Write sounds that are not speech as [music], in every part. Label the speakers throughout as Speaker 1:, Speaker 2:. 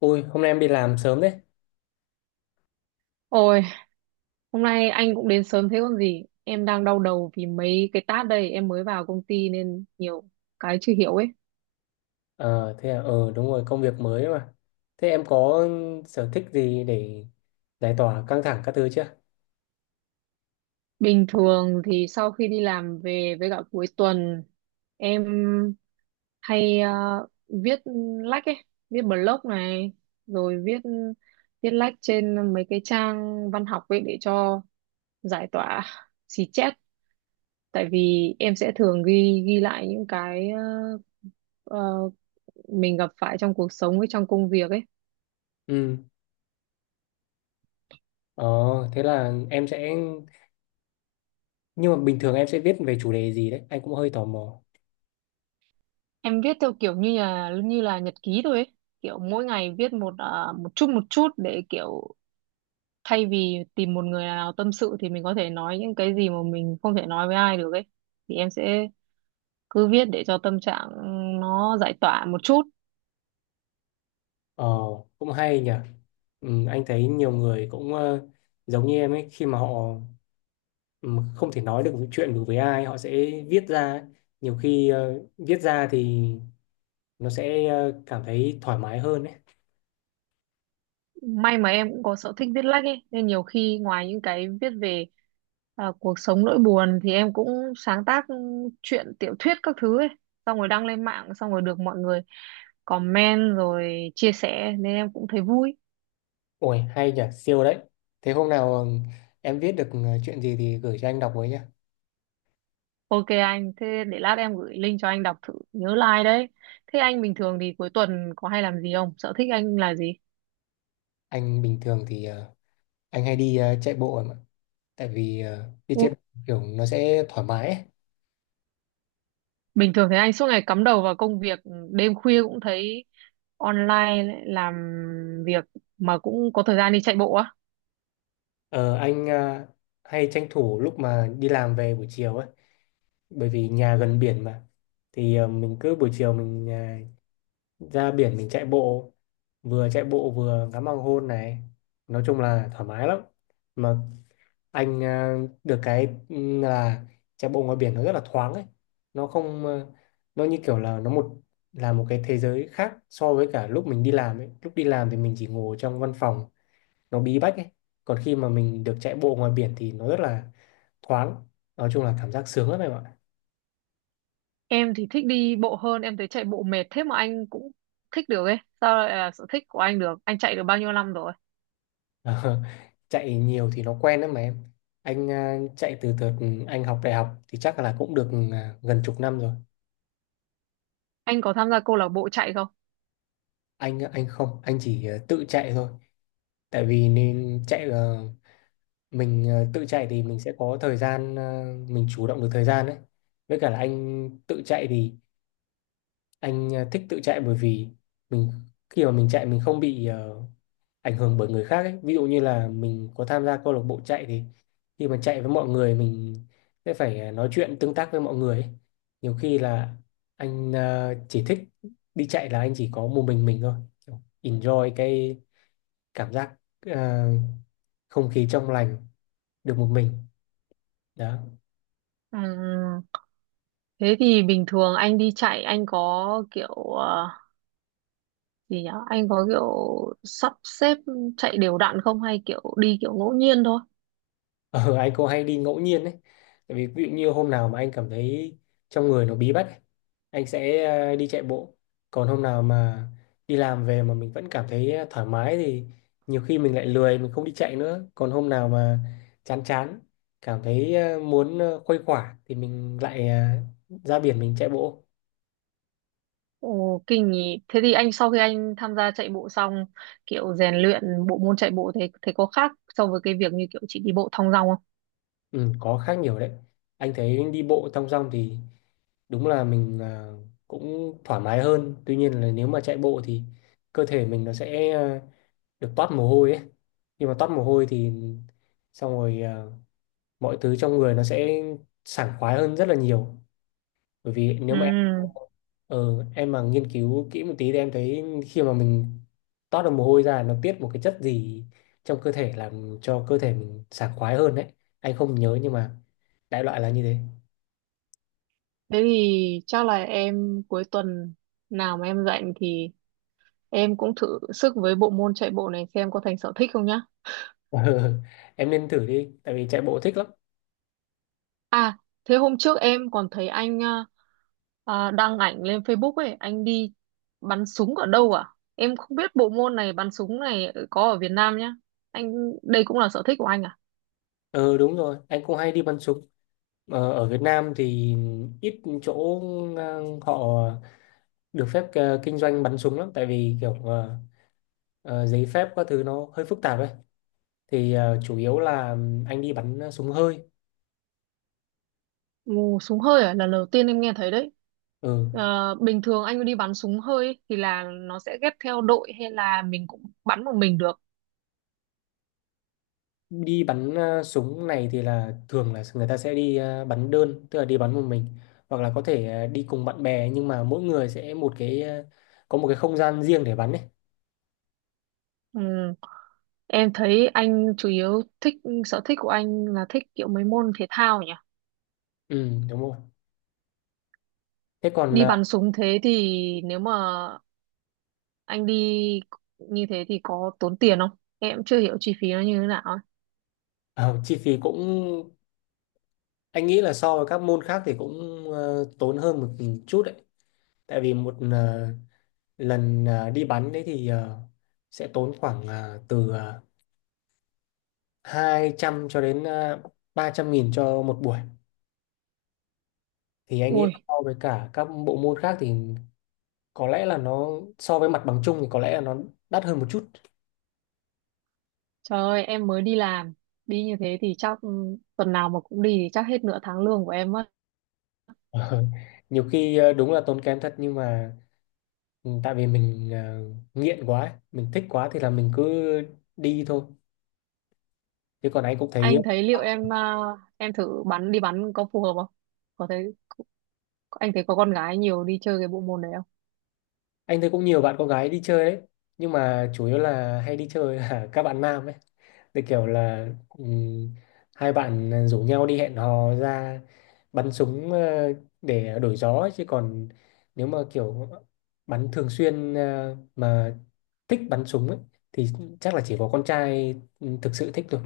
Speaker 1: Ui, hôm nay em đi làm sớm đấy.
Speaker 2: Ôi, hôm nay anh cũng đến sớm thế còn gì. Em đang đau đầu vì mấy cái task đây, em mới vào công ty nên nhiều cái chưa hiểu ấy.
Speaker 1: Ờ, thế à, đúng rồi, công việc mới ấy mà. Thế em có sở thích gì để giải tỏa căng thẳng các thứ chưa?
Speaker 2: Bình thường thì sau khi đi làm về với cả cuối tuần, em hay viết lách ấy, viết blog này, rồi viết viết lách trên mấy cái trang văn học ấy để cho giải tỏa xì chét. Tại vì em sẽ thường ghi ghi lại những cái ờ, mình gặp phải trong cuộc sống với trong công việc ấy.
Speaker 1: Ừ. ờ, thế là em sẽ... Nhưng mà bình thường em sẽ viết về chủ đề gì đấy? Anh cũng hơi tò mò.
Speaker 2: Em viết theo kiểu như là nhật ký thôi ấy, kiểu mỗi ngày viết một chút để kiểu thay vì tìm một người nào tâm sự, thì mình có thể nói những cái gì mà mình không thể nói với ai được ấy, thì em sẽ cứ viết để cho tâm trạng nó giải tỏa một chút.
Speaker 1: Ờ, cũng hay nhỉ. Ừ, anh thấy nhiều người cũng giống như em ấy, khi mà họ ừ, không thể nói được chuyện được với ai, họ sẽ viết ra ấy. Nhiều khi viết ra thì nó sẽ cảm thấy thoải mái hơn ấy.
Speaker 2: May mà em cũng có sở thích viết lách ấy, nên nhiều khi ngoài những cái viết về cuộc sống, nỗi buồn thì em cũng sáng tác truyện, tiểu thuyết các thứ ấy, xong rồi đăng lên mạng, xong rồi được mọi người comment rồi chia sẻ nên em cũng thấy vui.
Speaker 1: Ôi hay nhỉ, siêu đấy. Thế hôm nào em viết được chuyện gì thì gửi cho anh đọc với nhá.
Speaker 2: OK anh, thế để lát em gửi link cho anh đọc thử, nhớ like đấy. Thế anh bình thường thì cuối tuần có hay làm gì không, sở thích anh là gì?
Speaker 1: Anh bình thường thì anh hay đi chạy bộ em ạ. Tại vì đi chạy bộ kiểu nó sẽ thoải mái ấy.
Speaker 2: Bình thường thấy anh suốt ngày cắm đầu vào công việc, đêm khuya cũng thấy online lại làm việc, mà cũng có thời gian đi chạy bộ á.
Speaker 1: Ờ, anh hay tranh thủ lúc mà đi làm về buổi chiều ấy, bởi vì nhà gần biển mà. Thì mình cứ buổi chiều mình ờ, ra biển mình chạy bộ vừa ngắm hoàng hôn này. Nói chung là thoải mái lắm. Mà anh à, được cái là chạy bộ ngoài biển nó rất là thoáng ấy. Nó không à, nó như kiểu là nó một là một cái thế giới khác so với cả lúc mình đi làm ấy. Lúc đi làm thì mình chỉ ngồi trong văn phòng nó bí bách ấy. Còn khi mà mình được chạy bộ ngoài biển thì nó rất là thoáng. Nói chung là cảm giác sướng lắm em ạ. [laughs]
Speaker 2: Em thì thích đi bộ hơn, em thấy chạy bộ mệt thế mà anh cũng thích được ấy. Sao lại là sở thích của anh được? Anh chạy được bao nhiêu năm rồi?
Speaker 1: Ờ, chạy nhiều thì nó quen đấy mà em. Anh à, chạy từ từ. Anh học đại học thì chắc là cũng được à, gần chục năm rồi.
Speaker 2: Anh có tham gia câu lạc bộ chạy không?
Speaker 1: Anh không, anh chỉ à, tự chạy thôi. Tại vì nên chạy mình tự chạy thì mình sẽ có thời gian mình chủ động được thời gian đấy. Với cả là anh tự chạy thì anh thích tự chạy, bởi vì mình khi mà mình chạy mình không bị ảnh hưởng bởi người khác ấy, ví dụ như là mình có tham gia câu lạc bộ chạy thì khi mà chạy với mọi người mình sẽ phải nói chuyện tương tác với mọi người ấy. Nhiều khi là anh chỉ thích đi chạy là anh chỉ có một mình thôi. Kiểu enjoy cái cảm giác ờ, không khí trong lành, được một mình đó.
Speaker 2: Ừm, thế thì bình thường anh đi chạy anh có kiểu gì nhỉ? Anh có kiểu sắp xếp chạy đều đặn không hay kiểu đi kiểu ngẫu nhiên thôi?
Speaker 1: Ờ, [laughs] anh cũng hay đi ngẫu nhiên đấy. Tại vì ví dụ như hôm nào mà anh cảm thấy trong người nó bí bách ấy, anh sẽ đi chạy bộ. Còn hôm nào mà đi làm về mà mình vẫn cảm thấy thoải mái thì nhiều khi mình lại lười, mình không đi chạy nữa. Còn hôm nào mà chán chán, cảm thấy muốn khuây khỏa thì mình lại ra biển mình chạy bộ.
Speaker 2: Ồ, kinh nhỉ. Thế thì anh sau khi anh tham gia chạy bộ xong, kiểu rèn luyện bộ môn chạy bộ thế thế có khác so với cái việc như kiểu chị đi bộ thong dong không?
Speaker 1: Ừ, có khác nhiều đấy. Anh thấy đi bộ thong dong thì đúng là mình cũng thoải mái hơn. Tuy nhiên là nếu mà chạy bộ thì cơ thể mình nó sẽ được toát mồ hôi ấy, nhưng mà toát mồ hôi thì xong rồi à, mọi thứ trong người nó sẽ sảng khoái hơn rất là nhiều. Bởi vì
Speaker 2: Ừ,
Speaker 1: nếu mà em mà nghiên cứu kỹ một tí thì em thấy khi mà mình toát được mồ hôi ra nó tiết một cái chất gì trong cơ thể làm cho cơ thể mình sảng khoái hơn đấy. Anh không nhớ nhưng mà đại loại là như thế. [laughs]
Speaker 2: thế thì chắc là em cuối tuần nào mà em rảnh thì em cũng thử sức với bộ môn chạy bộ này xem có thành sở thích không nhá.
Speaker 1: Ờ, em nên thử đi, tại vì chạy bộ thích lắm.
Speaker 2: À, thế hôm trước em còn thấy anh đăng ảnh lên Facebook ấy, anh đi bắn súng ở đâu à? Em không biết bộ môn này, bắn súng này có ở Việt Nam nhá. Anh đây cũng là sở thích của anh à?
Speaker 1: Ờ Đúng rồi, anh cũng hay đi bắn súng. Ở Việt Nam thì ít chỗ họ được phép kinh doanh bắn súng lắm, tại vì kiểu giấy phép các thứ nó hơi phức tạp ấy. Thì chủ yếu là anh đi bắn súng hơi.
Speaker 2: Ồ, súng hơi à? Lần đầu tiên em nghe thấy đấy.
Speaker 1: Ừ.
Speaker 2: Ờ, bình thường anh đi bắn súng hơi ấy, thì là nó sẽ ghép theo đội hay là mình cũng bắn một mình được.
Speaker 1: Đi bắn súng này thì là thường là người ta sẽ đi bắn đơn, tức là đi bắn một mình, hoặc là có thể đi cùng bạn bè, nhưng mà mỗi người sẽ một cái có một cái không gian riêng để bắn ấy.
Speaker 2: Ừ. Em thấy anh chủ yếu thích, sở thích của anh là thích kiểu mấy môn thể thao nhỉ?
Speaker 1: Ừ, đúng rồi. Thế còn
Speaker 2: Đi bắn súng thế thì nếu mà anh đi như thế thì có tốn tiền không? Em chưa hiểu chi phí nó như thế nào ấy.
Speaker 1: ờ, chi phí cũng anh nghĩ là so với các môn khác thì cũng tốn hơn một chút đấy. Tại vì một lần à, đi bắn đấy thì à, sẽ tốn khoảng à, từ à, 200 cho đến à, 300.000 cho một buổi. Thì anh nghĩ là
Speaker 2: Ui,
Speaker 1: so với cả các bộ môn khác thì có lẽ là nó so với mặt bằng chung thì có lẽ là nó đắt hơn một chút. [laughs]
Speaker 2: trời ơi, em mới đi làm, đi như thế thì chắc ừ, tuần nào mà cũng đi thì chắc hết nửa tháng lương của em mất.
Speaker 1: Ờ, nhiều khi à, đúng là tốn kém thật, nhưng mà tại vì mình à, nghiện quá ấy, mình thích quá thì là mình cứ đi thôi. Chứ còn
Speaker 2: Anh thấy liệu em thử bắn, đi bắn có phù hợp không, có thấy, anh thấy có con gái nhiều đi chơi cái bộ môn đấy không?
Speaker 1: anh thấy cũng nhiều bạn con gái đi chơi đấy, nhưng mà chủ yếu là hay đi chơi là [laughs] các bạn nam ấy. Cái kiểu là hai bạn rủ nhau đi hẹn hò ra bắn súng để đổi gió ấy. Chứ còn nếu mà kiểu bắn thường xuyên mà thích bắn súng ấy, thì chắc là chỉ có con trai thực sự thích thôi.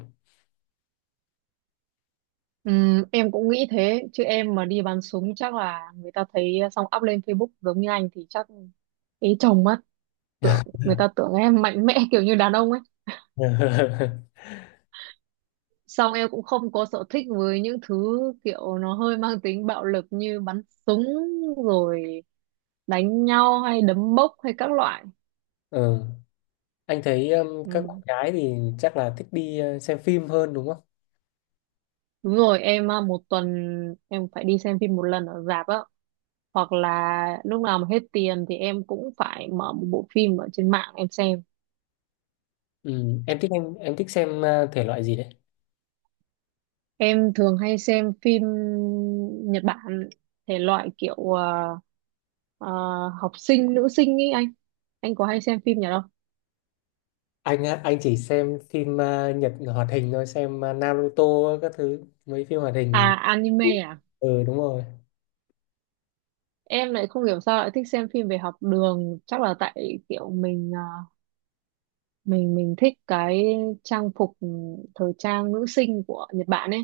Speaker 2: Em cũng nghĩ thế, chứ em mà đi bắn súng chắc là người ta thấy xong up lên Facebook giống như anh thì chắc ý chồng mất, tưởng, người ta tưởng em mạnh mẽ [laughs] kiểu như đàn ông ấy.
Speaker 1: [laughs]
Speaker 2: Xong em cũng không có sở thích với những thứ kiểu nó hơi mang tính bạo lực như bắn súng, rồi đánh nhau hay đấm bốc hay các loại.
Speaker 1: Ừ. Anh thấy các bạn
Speaker 2: Ừm,
Speaker 1: gái thì chắc là thích đi xem phim hơn đúng không?
Speaker 2: Đúng rồi, một tuần em phải đi xem phim một lần ở rạp á. Hoặc là lúc nào mà hết tiền thì em cũng phải mở một bộ phim ở trên mạng em xem.
Speaker 1: Ừ. Em thích xem thể loại gì đấy?
Speaker 2: Em thường hay xem phim Nhật Bản, thể loại kiểu à, học sinh, nữ sinh ý anh. Anh có hay xem phim nhà đâu?
Speaker 1: Anh á, anh chỉ xem phim Nhật hoạt hình thôi, xem Naruto các thứ, mấy phim hoạt hình.
Speaker 2: À, anime à?
Speaker 1: Ừ đúng rồi.
Speaker 2: Em lại không hiểu sao lại thích xem phim về học đường. Chắc là tại kiểu mình thích cái trang phục, thời trang nữ sinh của Nhật Bản ấy,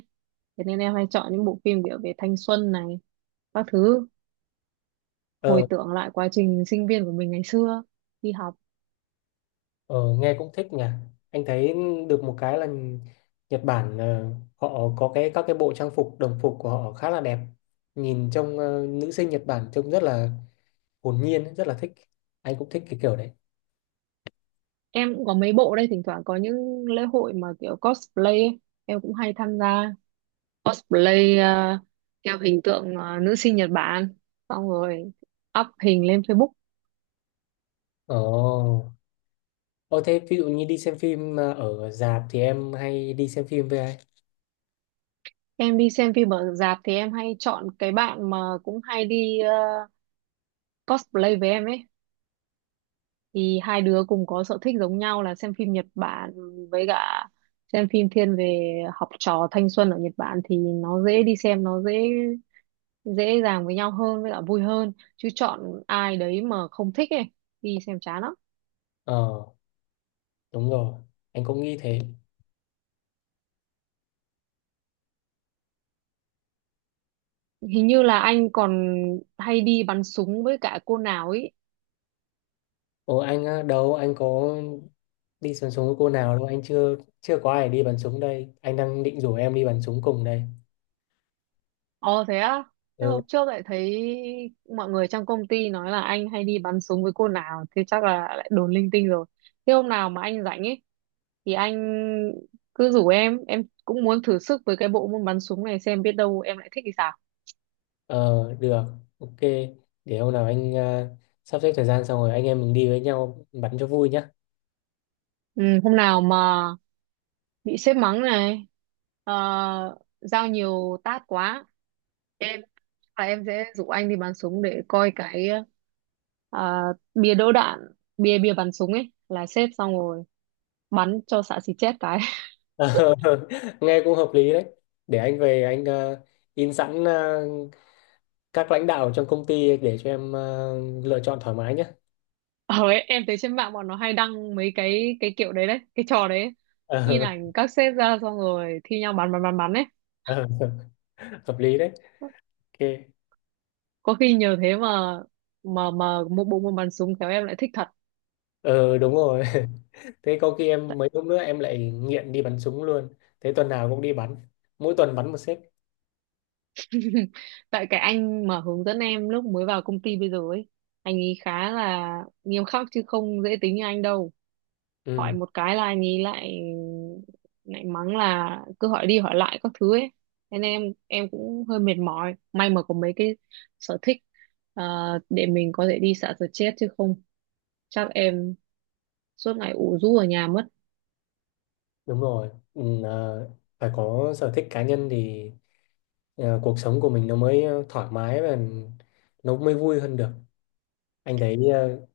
Speaker 2: thế nên em hay chọn những bộ phim kiểu về thanh xuân này các thứ, hồi
Speaker 1: ờ
Speaker 2: tưởng lại quá trình sinh viên của mình ngày xưa đi học.
Speaker 1: ờ Nghe cũng thích nhỉ. Anh thấy được một cái là Nhật Bản họ có cái các cái bộ trang phục đồng phục của họ khá là đẹp, nhìn trông nữ sinh Nhật Bản trông rất là hồn nhiên, rất là thích. Anh cũng thích cái kiểu đấy.
Speaker 2: Em cũng có mấy bộ đây, thỉnh thoảng có những lễ hội mà kiểu cosplay ấy. Em cũng hay tham gia cosplay theo hình tượng nữ sinh Nhật Bản, xong rồi up hình lên Facebook.
Speaker 1: Ồ Ồ thế ví dụ như đi xem phim ở rạp thì em hay đi xem phim với ai?
Speaker 2: Em đi xem phim ở rạp thì em hay chọn cái bạn mà cũng hay đi cosplay với em ấy, thì hai đứa cùng có sở thích giống nhau là xem phim Nhật Bản, với cả xem phim thiên về học trò thanh xuân ở Nhật Bản, thì nó dễ đi xem, nó dễ dễ dàng với nhau hơn, với cả vui hơn, chứ chọn ai đấy mà không thích ấy đi xem chán lắm.
Speaker 1: Ờ đúng rồi, anh cũng nghĩ thế.
Speaker 2: Hình như là anh còn hay đi bắn súng với cả cô nào ấy.
Speaker 1: Ồ anh á, đâu anh có đi bắn súng với cô nào đâu, anh chưa chưa có ai đi bắn súng đây, anh đang định rủ em đi bắn súng cùng đây.
Speaker 2: Ồ thế á, thế
Speaker 1: Ừ.
Speaker 2: hôm trước lại thấy mọi người trong công ty nói là anh hay đi bắn súng với cô nào, thế chắc là lại đồn linh tinh rồi. Thế hôm nào mà anh rảnh ấy, thì anh cứ rủ em cũng muốn thử sức với cái bộ môn bắn súng này xem biết đâu em lại thích thì sao.
Speaker 1: ờ Được, ok, để hôm nào anh à, sắp xếp thời gian xong rồi anh em mình đi với nhau bắn cho vui nhá. [laughs]
Speaker 2: Ừ, hôm nào mà bị sếp mắng này, ờ, giao nhiều task quá, em chắc là em sẽ rủ anh đi bắn súng để coi cái ờ, bia đỡ đạn, bia bia bắn súng ấy là xếp, xong rồi bắn cho xạ xì chết cái.
Speaker 1: Ờ, nghe cũng hợp lý đấy, để anh về anh à, in sẵn à, các lãnh đạo trong công ty để cho em à, lựa chọn thoải mái nhé.
Speaker 2: [laughs] Ờ ấy, em thấy trên mạng bọn nó hay đăng mấy cái kiểu đấy đấy cái trò đấy ấy. In
Speaker 1: [laughs]
Speaker 2: ảnh các sếp ra xong rồi thi nhau bắn bắn bắn bắn ấy.
Speaker 1: Hợp lý đấy. Ok.
Speaker 2: Có khi nhờ thế mà một bộ môn bắn súng khéo em lại thích thật.
Speaker 1: Ờ Đúng rồi. [laughs] Thế có khi em
Speaker 2: tại,
Speaker 1: mấy hôm nữa em lại nghiện đi bắn súng luôn. Thế tuần nào cũng đi bắn, mỗi tuần bắn một xếp.
Speaker 2: [laughs] tại cái anh mà hướng dẫn em lúc mới vào công ty bây giờ ấy, anh ấy khá là nghiêm khắc, chứ không dễ tính như anh đâu. Hỏi
Speaker 1: Ừ
Speaker 2: một cái là anh ấy lại lại mắng là cứ hỏi đi hỏi lại các thứ ấy, thế nên em cũng hơi mệt mỏi, may mà có mấy cái sở thích ờ, để mình có thể đi xả stress, chứ không chắc em suốt ngày ủ rũ ở nhà mất.
Speaker 1: đúng rồi. Ừ, phải có sở thích cá nhân thì cuộc sống của mình nó mới thoải mái và nó mới vui hơn được. Anh thấy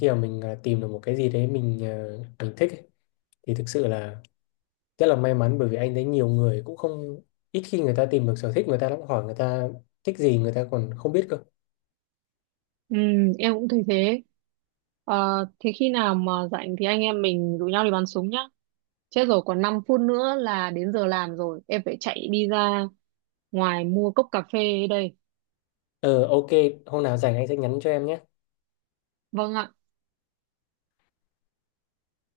Speaker 1: khi mà mình tìm được một cái gì đấy mình thích ấy, thì thực sự là rất là may mắn. Bởi vì anh thấy nhiều người cũng không ít khi người ta tìm được sở thích người ta lắm, hỏi người ta thích gì người ta còn không biết cơ.
Speaker 2: Ừ, em cũng thấy thế. Ờ, thế khi nào mà rảnh thì anh em mình rủ nhau đi bắn súng nhá. Chết rồi, còn 5 phút nữa là đến giờ làm rồi, em phải chạy đi ra ngoài mua cốc cà phê đây.
Speaker 1: Ờ ok, hôm nào rảnh anh sẽ nhắn cho em nhé.
Speaker 2: Vâng ạ.